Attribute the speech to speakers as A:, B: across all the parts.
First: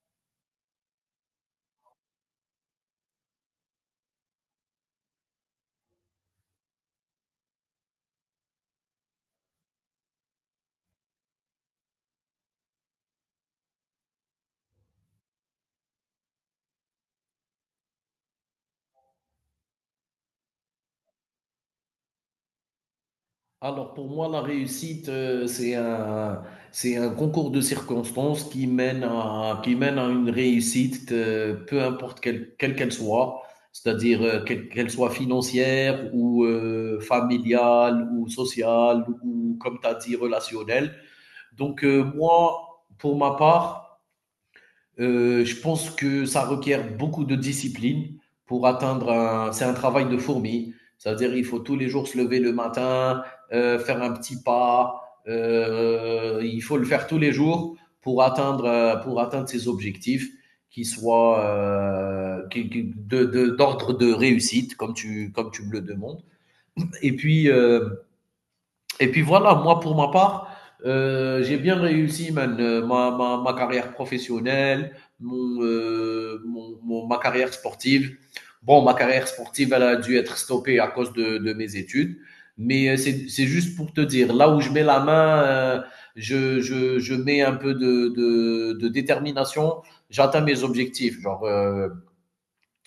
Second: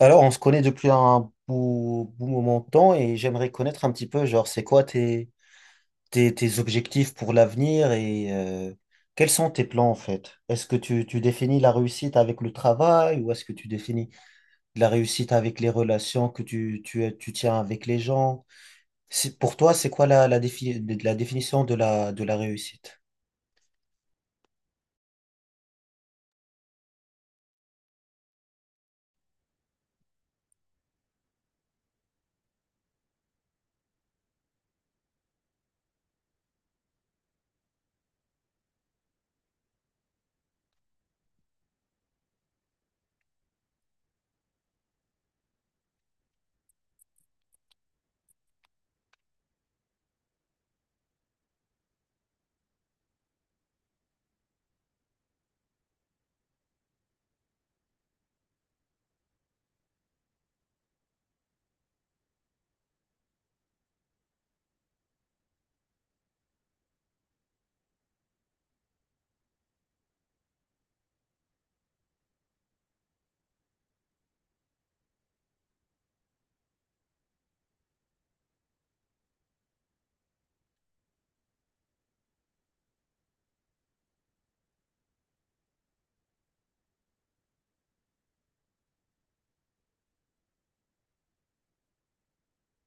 A: Alors, on se connaît depuis un beau, beau moment de temps, et j'aimerais connaître un petit peu, genre, c'est quoi tes objectifs pour l'avenir et quels sont tes plans en fait? Est-ce que tu définis la réussite avec le travail, ou est-ce que tu définis la réussite avec les relations que tu tiens avec les gens? Pour toi, c'est quoi la définition de la réussite?
B: Alors pour moi, la réussite, c'est un concours de circonstances qui mène à une réussite, peu importe quelle qu'elle soit, c'est-à-dire quelle qu'elle soit financière ou familiale ou sociale ou, comme tu as dit, relationnelle. Donc moi, pour ma part, je pense que ça requiert beaucoup de discipline pour atteindre un. C'est un travail de fourmi. C'est-à-dire, il faut tous les jours se lever le matin, faire un petit pas. Il faut le faire tous les jours pour atteindre ses objectifs, qui soient d'ordre de réussite, comme tu me le demandes. Et puis, euh, et puis voilà, moi pour ma part, j'ai bien réussi man, ma carrière professionnelle, ma carrière sportive. Bon, ma carrière sportive, elle a dû être stoppée à cause de mes études. Mais c'est juste pour te dire, là où je mets la main, je mets un peu de détermination, j'atteins mes objectifs. Genre,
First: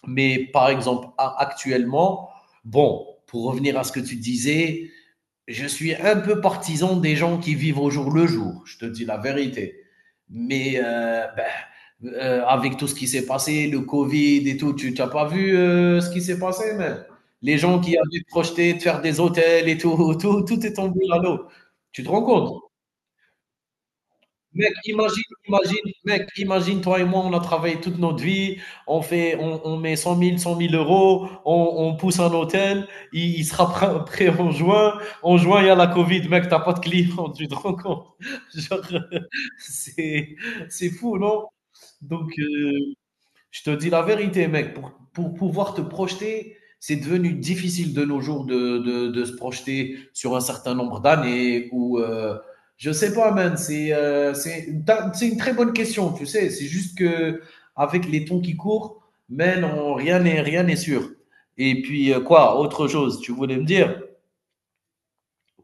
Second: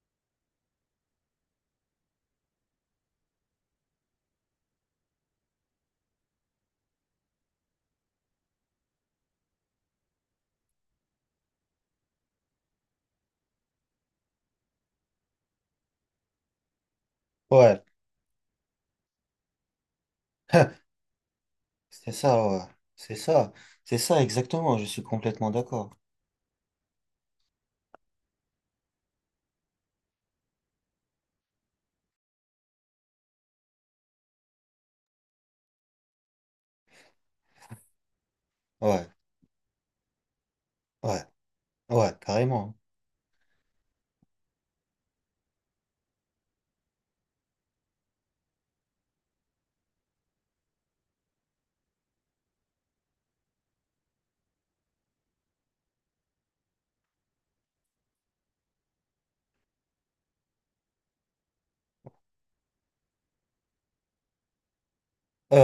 B: mais par exemple, actuellement, bon, pour revenir à ce que tu disais, je suis un peu partisan des gens qui vivent au jour le jour, je te dis la vérité. Mais avec tout ce qui s'est passé, le Covid et tout, tu n'as pas vu ce qui s'est passé, mais les gens
A: Ouais,
B: qui avaient projeté de faire des hôtels et tout, tout est tombé à l'eau. Tu te
A: c'est
B: rends
A: ça, ouais.
B: compte?
A: C'est ça. C'est ça,
B: Mec,
A: exactement. Je suis complètement d'accord.
B: imagine, toi et moi, on a travaillé toute notre vie, on met cent mille euros, on pousse un hôtel, il sera prêt, en juin. En juin, il y a la Covid, mec, t'as pas de clients, tu te rends compte. Genre,
A: Ouais,
B: c'est, c'est fou,
A: ouais,
B: non?
A: ouais,
B: Donc,
A: carrément.
B: je te dis la vérité, mec, pour pouvoir te projeter, c'est devenu difficile de nos jours de se projeter sur un certain nombre d'années ou je sais pas, man. C'est une très bonne question, tu sais. C'est juste que avec les temps qui courent, man, rien n'est sûr. Et puis quoi, autre chose, tu voulais me dire?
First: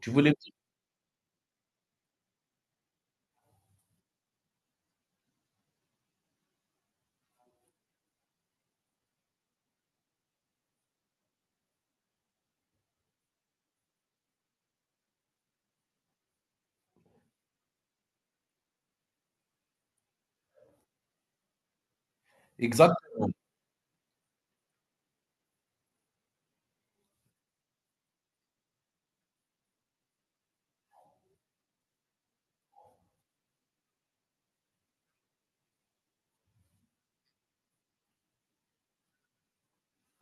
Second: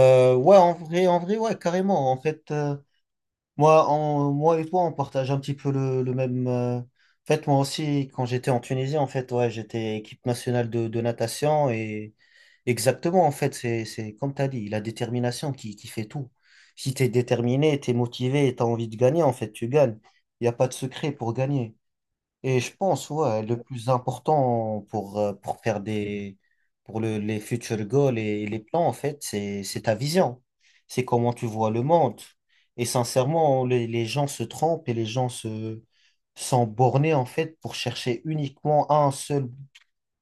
B: Tu voulais me dire-
A: Ouais, en vrai, ouais, carrément. En fait. Moi et toi, on partage un petit peu le même. En fait, moi aussi, quand j'étais en Tunisie, en fait, ouais, j'étais équipe nationale de natation. Et exactement, en fait, c'est comme tu as dit, la détermination qui fait tout. Si tu es déterminé, tu es motivé et tu as envie de gagner, en fait, tu gagnes. Il n'y a pas de secret pour gagner. Et je pense,
B: Exactement,
A: ouais, le plus important pour faire des, pour le- les future goals et les plans, en fait, c'est ta vision. C'est comment tu vois le monde. Et sincèrement, les gens se trompent, et les gens sont bornés, en fait, pour chercher uniquement un seul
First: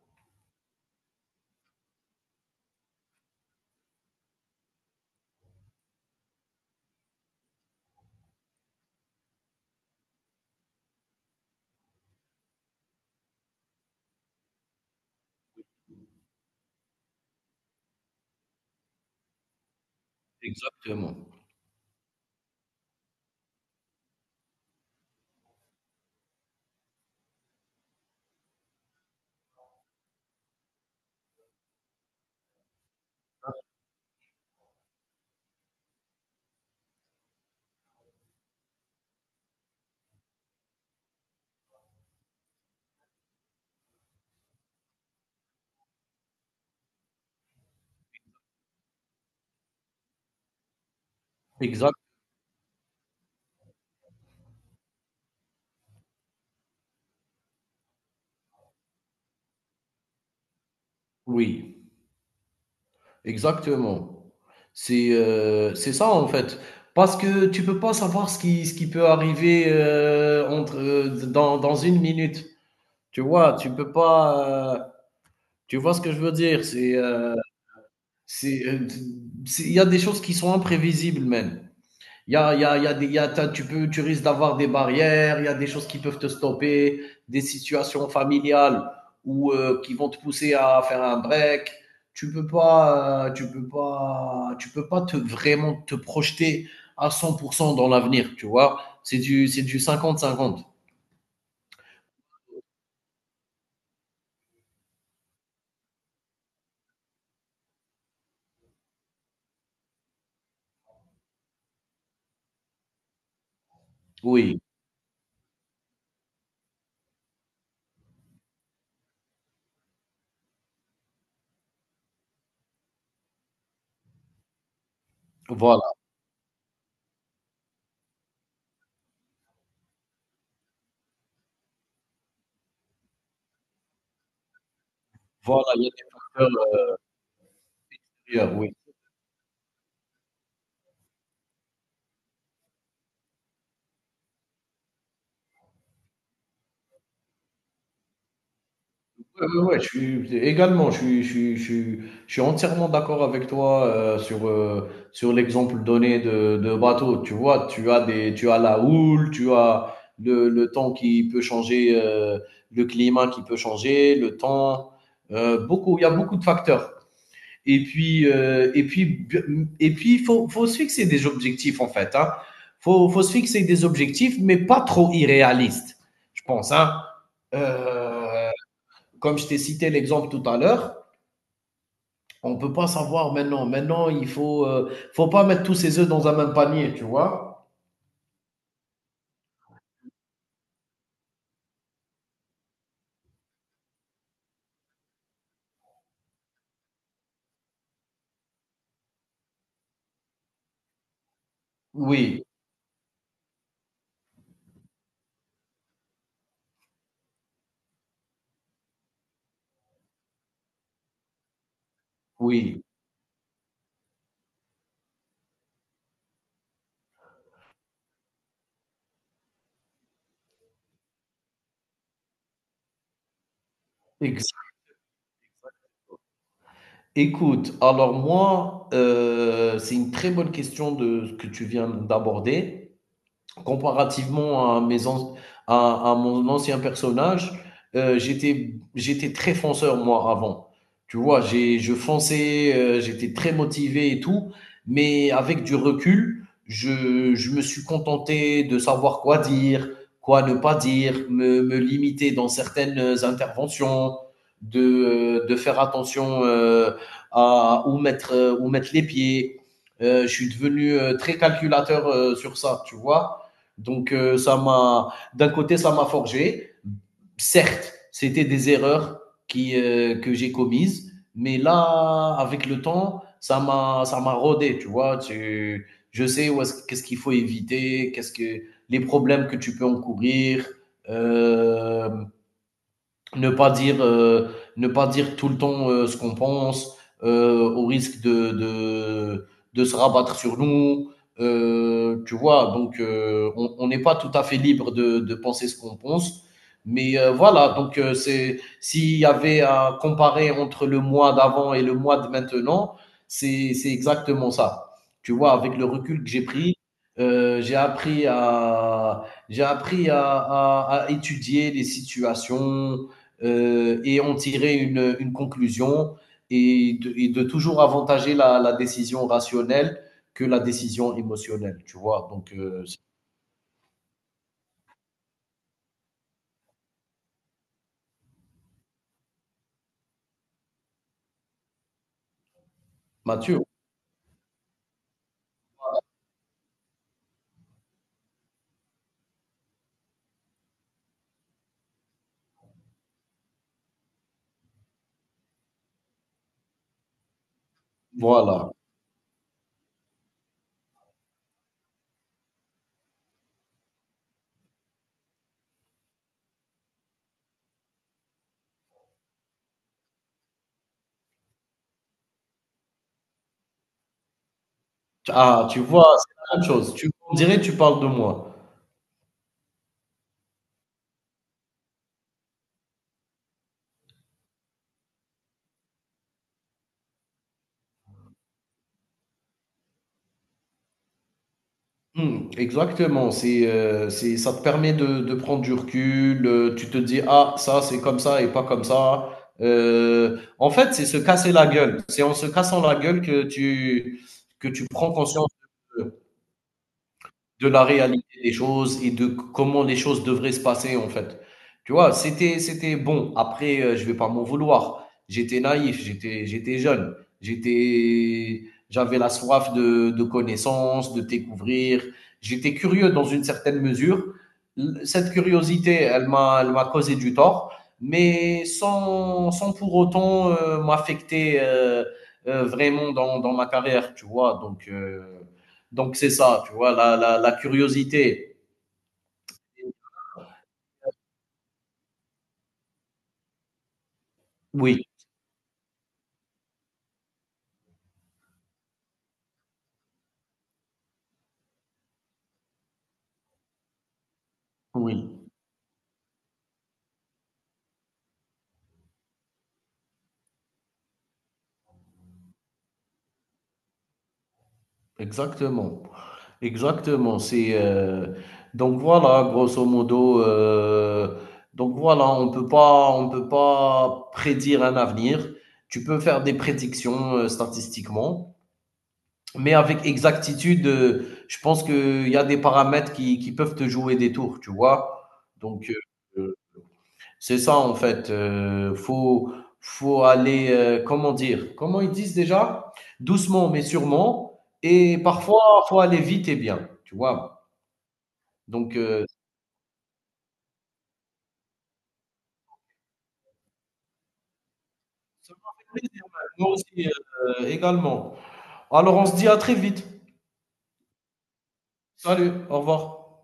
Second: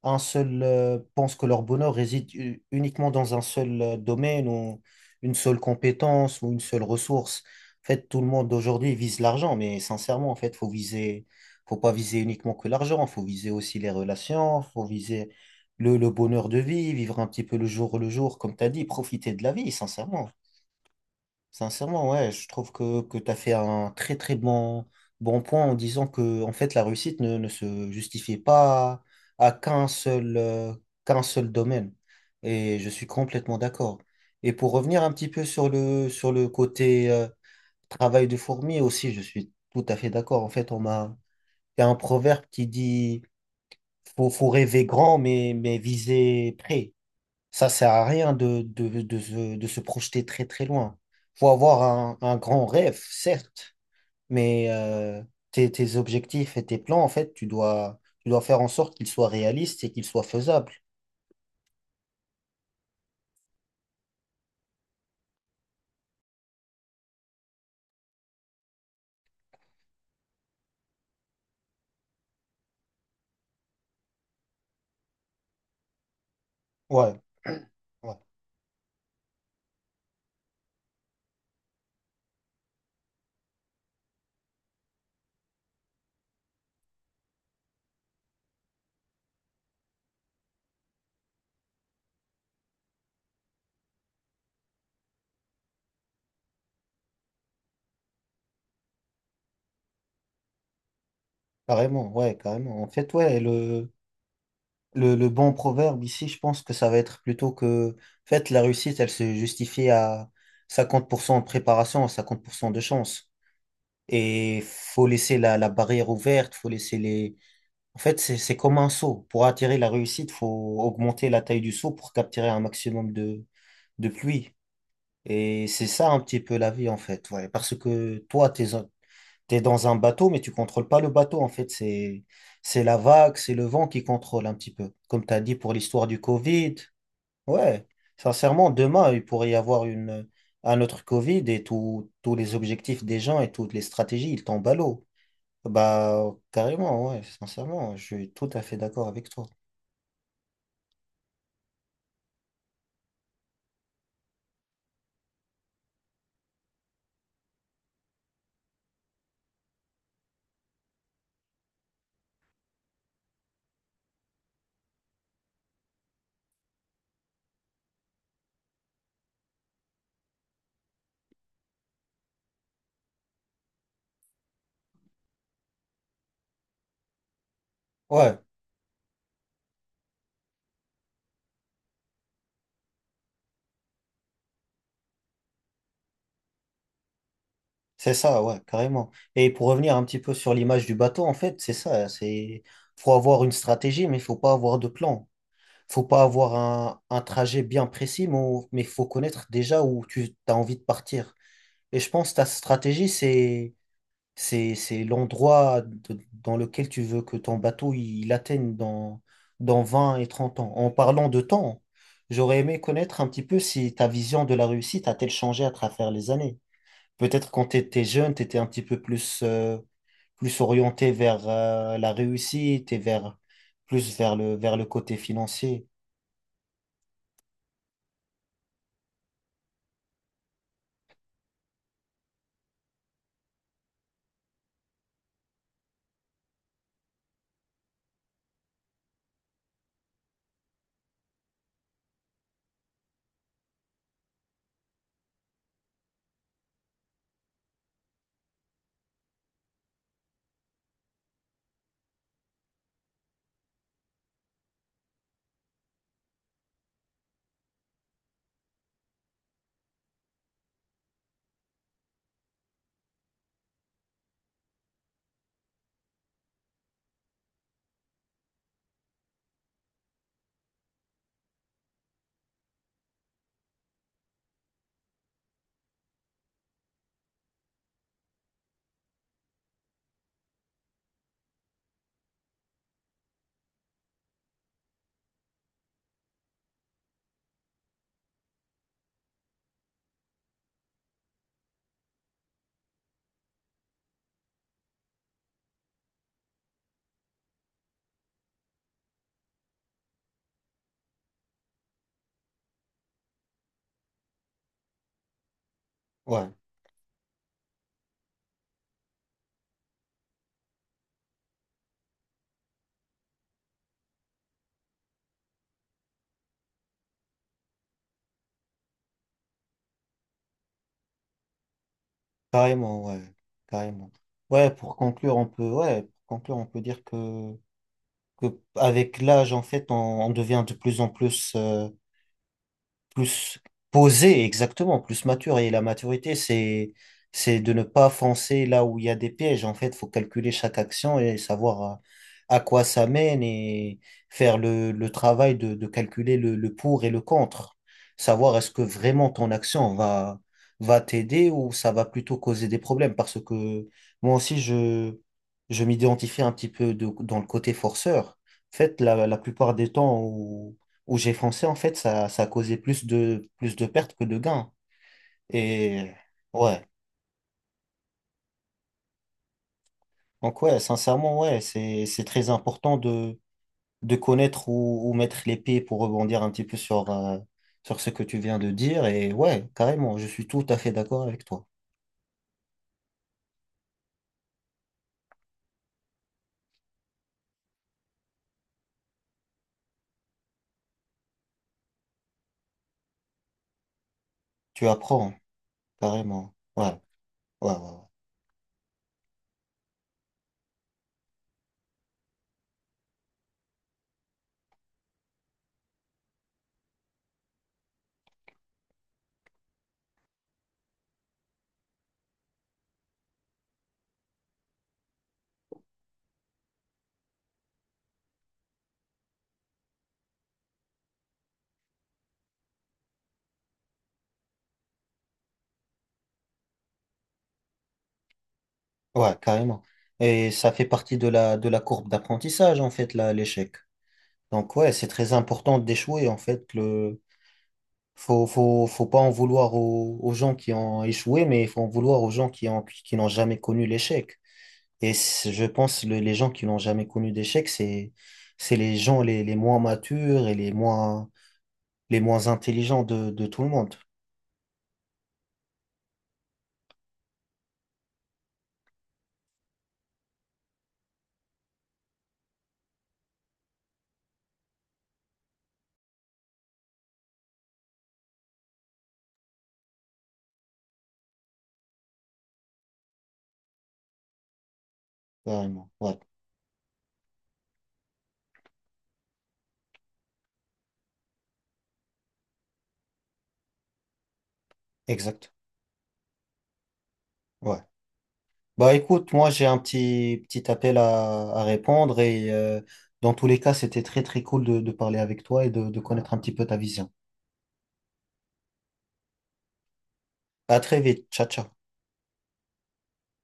A: un seul, euh, pense que leur bonheur réside uniquement dans un seul domaine, ou une seule compétence, ou une seule ressource. En fait, tout le monde aujourd'hui vise l'argent, mais sincèrement, en fait, faut pas viser uniquement que l'argent, faut viser aussi les relations, faut viser le bonheur de vie, vivre un petit peu le jour, comme tu as dit, profiter de la vie, sincèrement.
B: exactement,
A: Sincèrement, ouais, je trouve que tu as fait un très très bon point, en disant que en fait la réussite ne se justifie pas à qu'un seul domaine. Et je suis complètement d'accord. Et pour revenir un petit peu sur le côté travail de fourmi aussi, je suis tout à fait d'accord. En fait, il y a un proverbe qui dit: faut rêver grand, mais viser près. Ça sert à rien de se projeter très très loin. Faut avoir
B: exact.
A: un grand rêve, certes, mais tes objectifs et tes plans, en fait, tu dois faire en sorte qu'ils soient réalistes et qu'ils soient faisables.
B: Oui. Exactement. C'est ça en fait. Parce que tu peux pas savoir ce qui peut arriver, entre, dans une minute. Tu vois? Tu peux pas, tu vois ce que je veux dire?
A: Ouais, ouais,
B: C'est, heu, c'est il y a des choses qui sont imprévisibles même. Il y a des, tu risques d'avoir des barrières, il y a des choses qui peuvent te stopper, des situations familiales ou qui vont te pousser à faire un break. Tu peux pas te vraiment te projeter à 100% dans l'avenir, tu vois. C'est du 50-50.
A: carrément, ouais, carrément. En fait, ouais, le bon proverbe ici, je pense que ça va être plutôt que, en fait, la réussite, elle se justifie à 50% de préparation, à 50% de chance.
B: Oui,
A: Et faut laisser la barrière ouverte. En fait, c'est comme un seau. Pour attirer la réussite, faut augmenter la taille du seau pour capturer un maximum de pluie. Et
B: voilà,
A: c'est ça un petit peu la vie, en fait. Ouais. Parce que toi, t'es dans un bateau, mais tu contrôles pas le bateau, en fait. C'est la vague, c'est le vent qui contrôle un petit peu. Comme tu as dit
B: voilà,
A: pour
B: il y a
A: l'histoire
B: des
A: du
B: facteurs,
A: Covid. Ouais. Sincèrement,
B: oui.
A: demain, il pourrait y avoir un autre Covid, et tous les objectifs des gens et toutes les stratégies, ils tombent à l'eau. Bah, carrément, ouais, sincèrement, je suis tout à fait d'accord avec toi.
B: Ouais, ouais, ouais, je suis également, je suis entièrement d'accord avec toi, sur l'exemple donné de bateau. Tu vois, tu as la houle, tu as le temps qui peut changer, le climat qui peut changer, le temps, beaucoup il y a beaucoup de facteurs et puis b mmh et puis il faut se fixer des objectifs, en fait, hein. Faut se fixer des objectifs, mais pas trop irréalistes, je pense, hein. Heu
A: Ouais,
B: Comme je t'ai cité l'exemple tout à l'heure, on ne peut pas savoir maintenant. Maintenant, il ne faut, faut pas mettre tous ses œufs dans un même panier, tu vois?
A: c'est ça, ouais, carrément. Et pour revenir un petit peu sur l'image du bateau, en fait, c'est ça, c'est faut avoir une stratégie, mais il faut pas avoir de plan. Faut pas avoir un trajet bien précis, mais faut connaître déjà où tu as envie de partir. Et je pense que
B: Oui,
A: ta stratégie, c'est l'endroit dans lequel tu veux que ton bateau il atteigne dans 20 et 30 ans. En parlant de temps, j'aurais aimé
B: oui.
A: connaître un petit peu si ta vision de la réussite a-t-elle changé à travers les années. Peut-être quand tu étais jeune, tu étais un petit peu plus orienté vers la réussite, et plus vers
B: Ex-
A: le, vers le côté financier.
B: Écoute, alors moi, c'est une très bonne question de ce que tu viens d'aborder. Comparativement à, à mon ancien personnage, j'étais très fonceur, moi, avant. Tu vois, je fonçais, j'étais très motivé et tout, mais avec du recul, je me suis contenté de savoir quoi dire, quoi ne pas dire, me limiter dans certaines interventions, de faire attention à où mettre les pieds. Je suis devenu très calculateur sur ça, tu vois. Donc, ça m'a, d'un côté, ça m'a forgé. Certes, c'était des erreurs qui, que j'ai commises, mais là, avec le temps, ça m'a rodé, tu vois. Je sais où est-ce, qu'est-ce qu'il faut éviter, qu'est-ce que les problèmes que tu peux encourir. Euh, ne pas dire, euh, ne pas dire tout le temps ce qu'on pense, au risque de se rabattre sur nous. Tu vois, donc on n'est pas tout à fait libre de penser ce qu'on pense. Mais voilà, donc c'est s'il y avait à comparer entre le mois d'avant et le mois de maintenant, c'est exactement ça. Tu vois, avec le recul que j'ai
A: Ouais,
B: pris, euh, j'ai appris à j'ai appris à étudier les situations, et en tirer une conclusion et et de toujours avantager la décision rationnelle que la décision émotionnelle, tu vois. Donc,
A: carrément, ouais, carrément. Ouais, pour conclure, on peut dire que, que avec l'âge, en fait, on devient de plus en plus, plus
B: Mathieu,
A: posé, exactement, plus mature. Et la maturité, c'est de ne pas foncer là où il y a des pièges. En fait, faut calculer chaque action et savoir à quoi ça mène, et faire le travail de calculer le pour et le contre. Savoir
B: voilà.
A: est-ce que vraiment ton action va t'aider, ou ça va plutôt causer des problèmes. Parce que moi aussi, je m'identifie un petit peu dans le côté forceur. En fait, la plupart des temps où j'ai foncé, en fait, ça a causé plus de pertes que de gains.
B: Ah, tu
A: Et
B: vois, c'est la même
A: ouais,
B: chose. On dirait tu parles de moi.
A: donc ouais, sincèrement, ouais, c'est très important de connaître où mettre les pieds pour rebondir un petit peu sur ce que tu viens de dire. Et ouais, carrément, je suis tout à fait d'accord avec toi.
B: Hmm, exactement. Ça te permet de prendre du recul. Tu te dis, ah, ça, c'est comme ça et pas comme ça. En fait, c'est se casser la gueule. C'est en se cassant la gueule que tu
A: Tu
B: prends
A: apprends,
B: conscience.
A: carrément. Ouais,
B: De
A: ouais, ouais,
B: la
A: ouais,
B: réalité des choses et de comment les choses devraient se passer, en fait. Tu vois? C'était bon, après, je vais pas m'en vouloir. J'étais naïf, j'étais jeune, j'étais j'avais la soif de connaissances, de découvrir. J'étais curieux dans une certaine mesure. L Cette curiosité, elle m'a causé du tort, mais sans pour autant, m'affecter, vraiment dans ma carrière, tu vois? Donc c'est ça, tu vois, la curiosité.
A: ouais, carrément. Et ça fait partie de la courbe d'apprentissage, en fait, là, l'échec. Donc ouais,
B: Oui,
A: c'est très important d'échouer, en fait, le. Faut pas en vouloir aux gens qui ont échoué, mais il faut en vouloir aux gens qui ont, qui n'ont jamais connu l'échec. Et
B: oui,
A: je pense que les gens qui n'ont jamais connu d'échec, c'est les gens les moins matures et les moins intelligents de tout le monde.
B: exactement. Exactement. C'est donc voilà, grosso modo. Donc voilà, on peut pas prédire un avenir. Tu peux faire des prédictions statistiquement, mais avec exactitude, je pense qu'il y a des paramètres qui peuvent te jouer des tours, tu vois.
A: Carrément.
B: Donc
A: Ouais,
B: euh, c'est ça en fait, faut aller, comment dire? Comment ils disent déjà? Doucement mais sûrement et
A: exact.
B: parfois, faut aller vite et bien, tu vois?
A: Ouais. Bah
B: Donc
A: écoute, moi j'ai un petit appel à répondre, et dans tous les cas, c'était très très cool de parler avec
B: ça
A: toi et
B: m'a fait
A: de
B: plaisir,
A: connaître un
B: ouais.
A: petit peu
B: Moi
A: ta
B: aussi,
A: vision.
B: également. Alors on se dit à très vite.
A: À très vite. Ciao, ciao.
B: Salut, au revoir.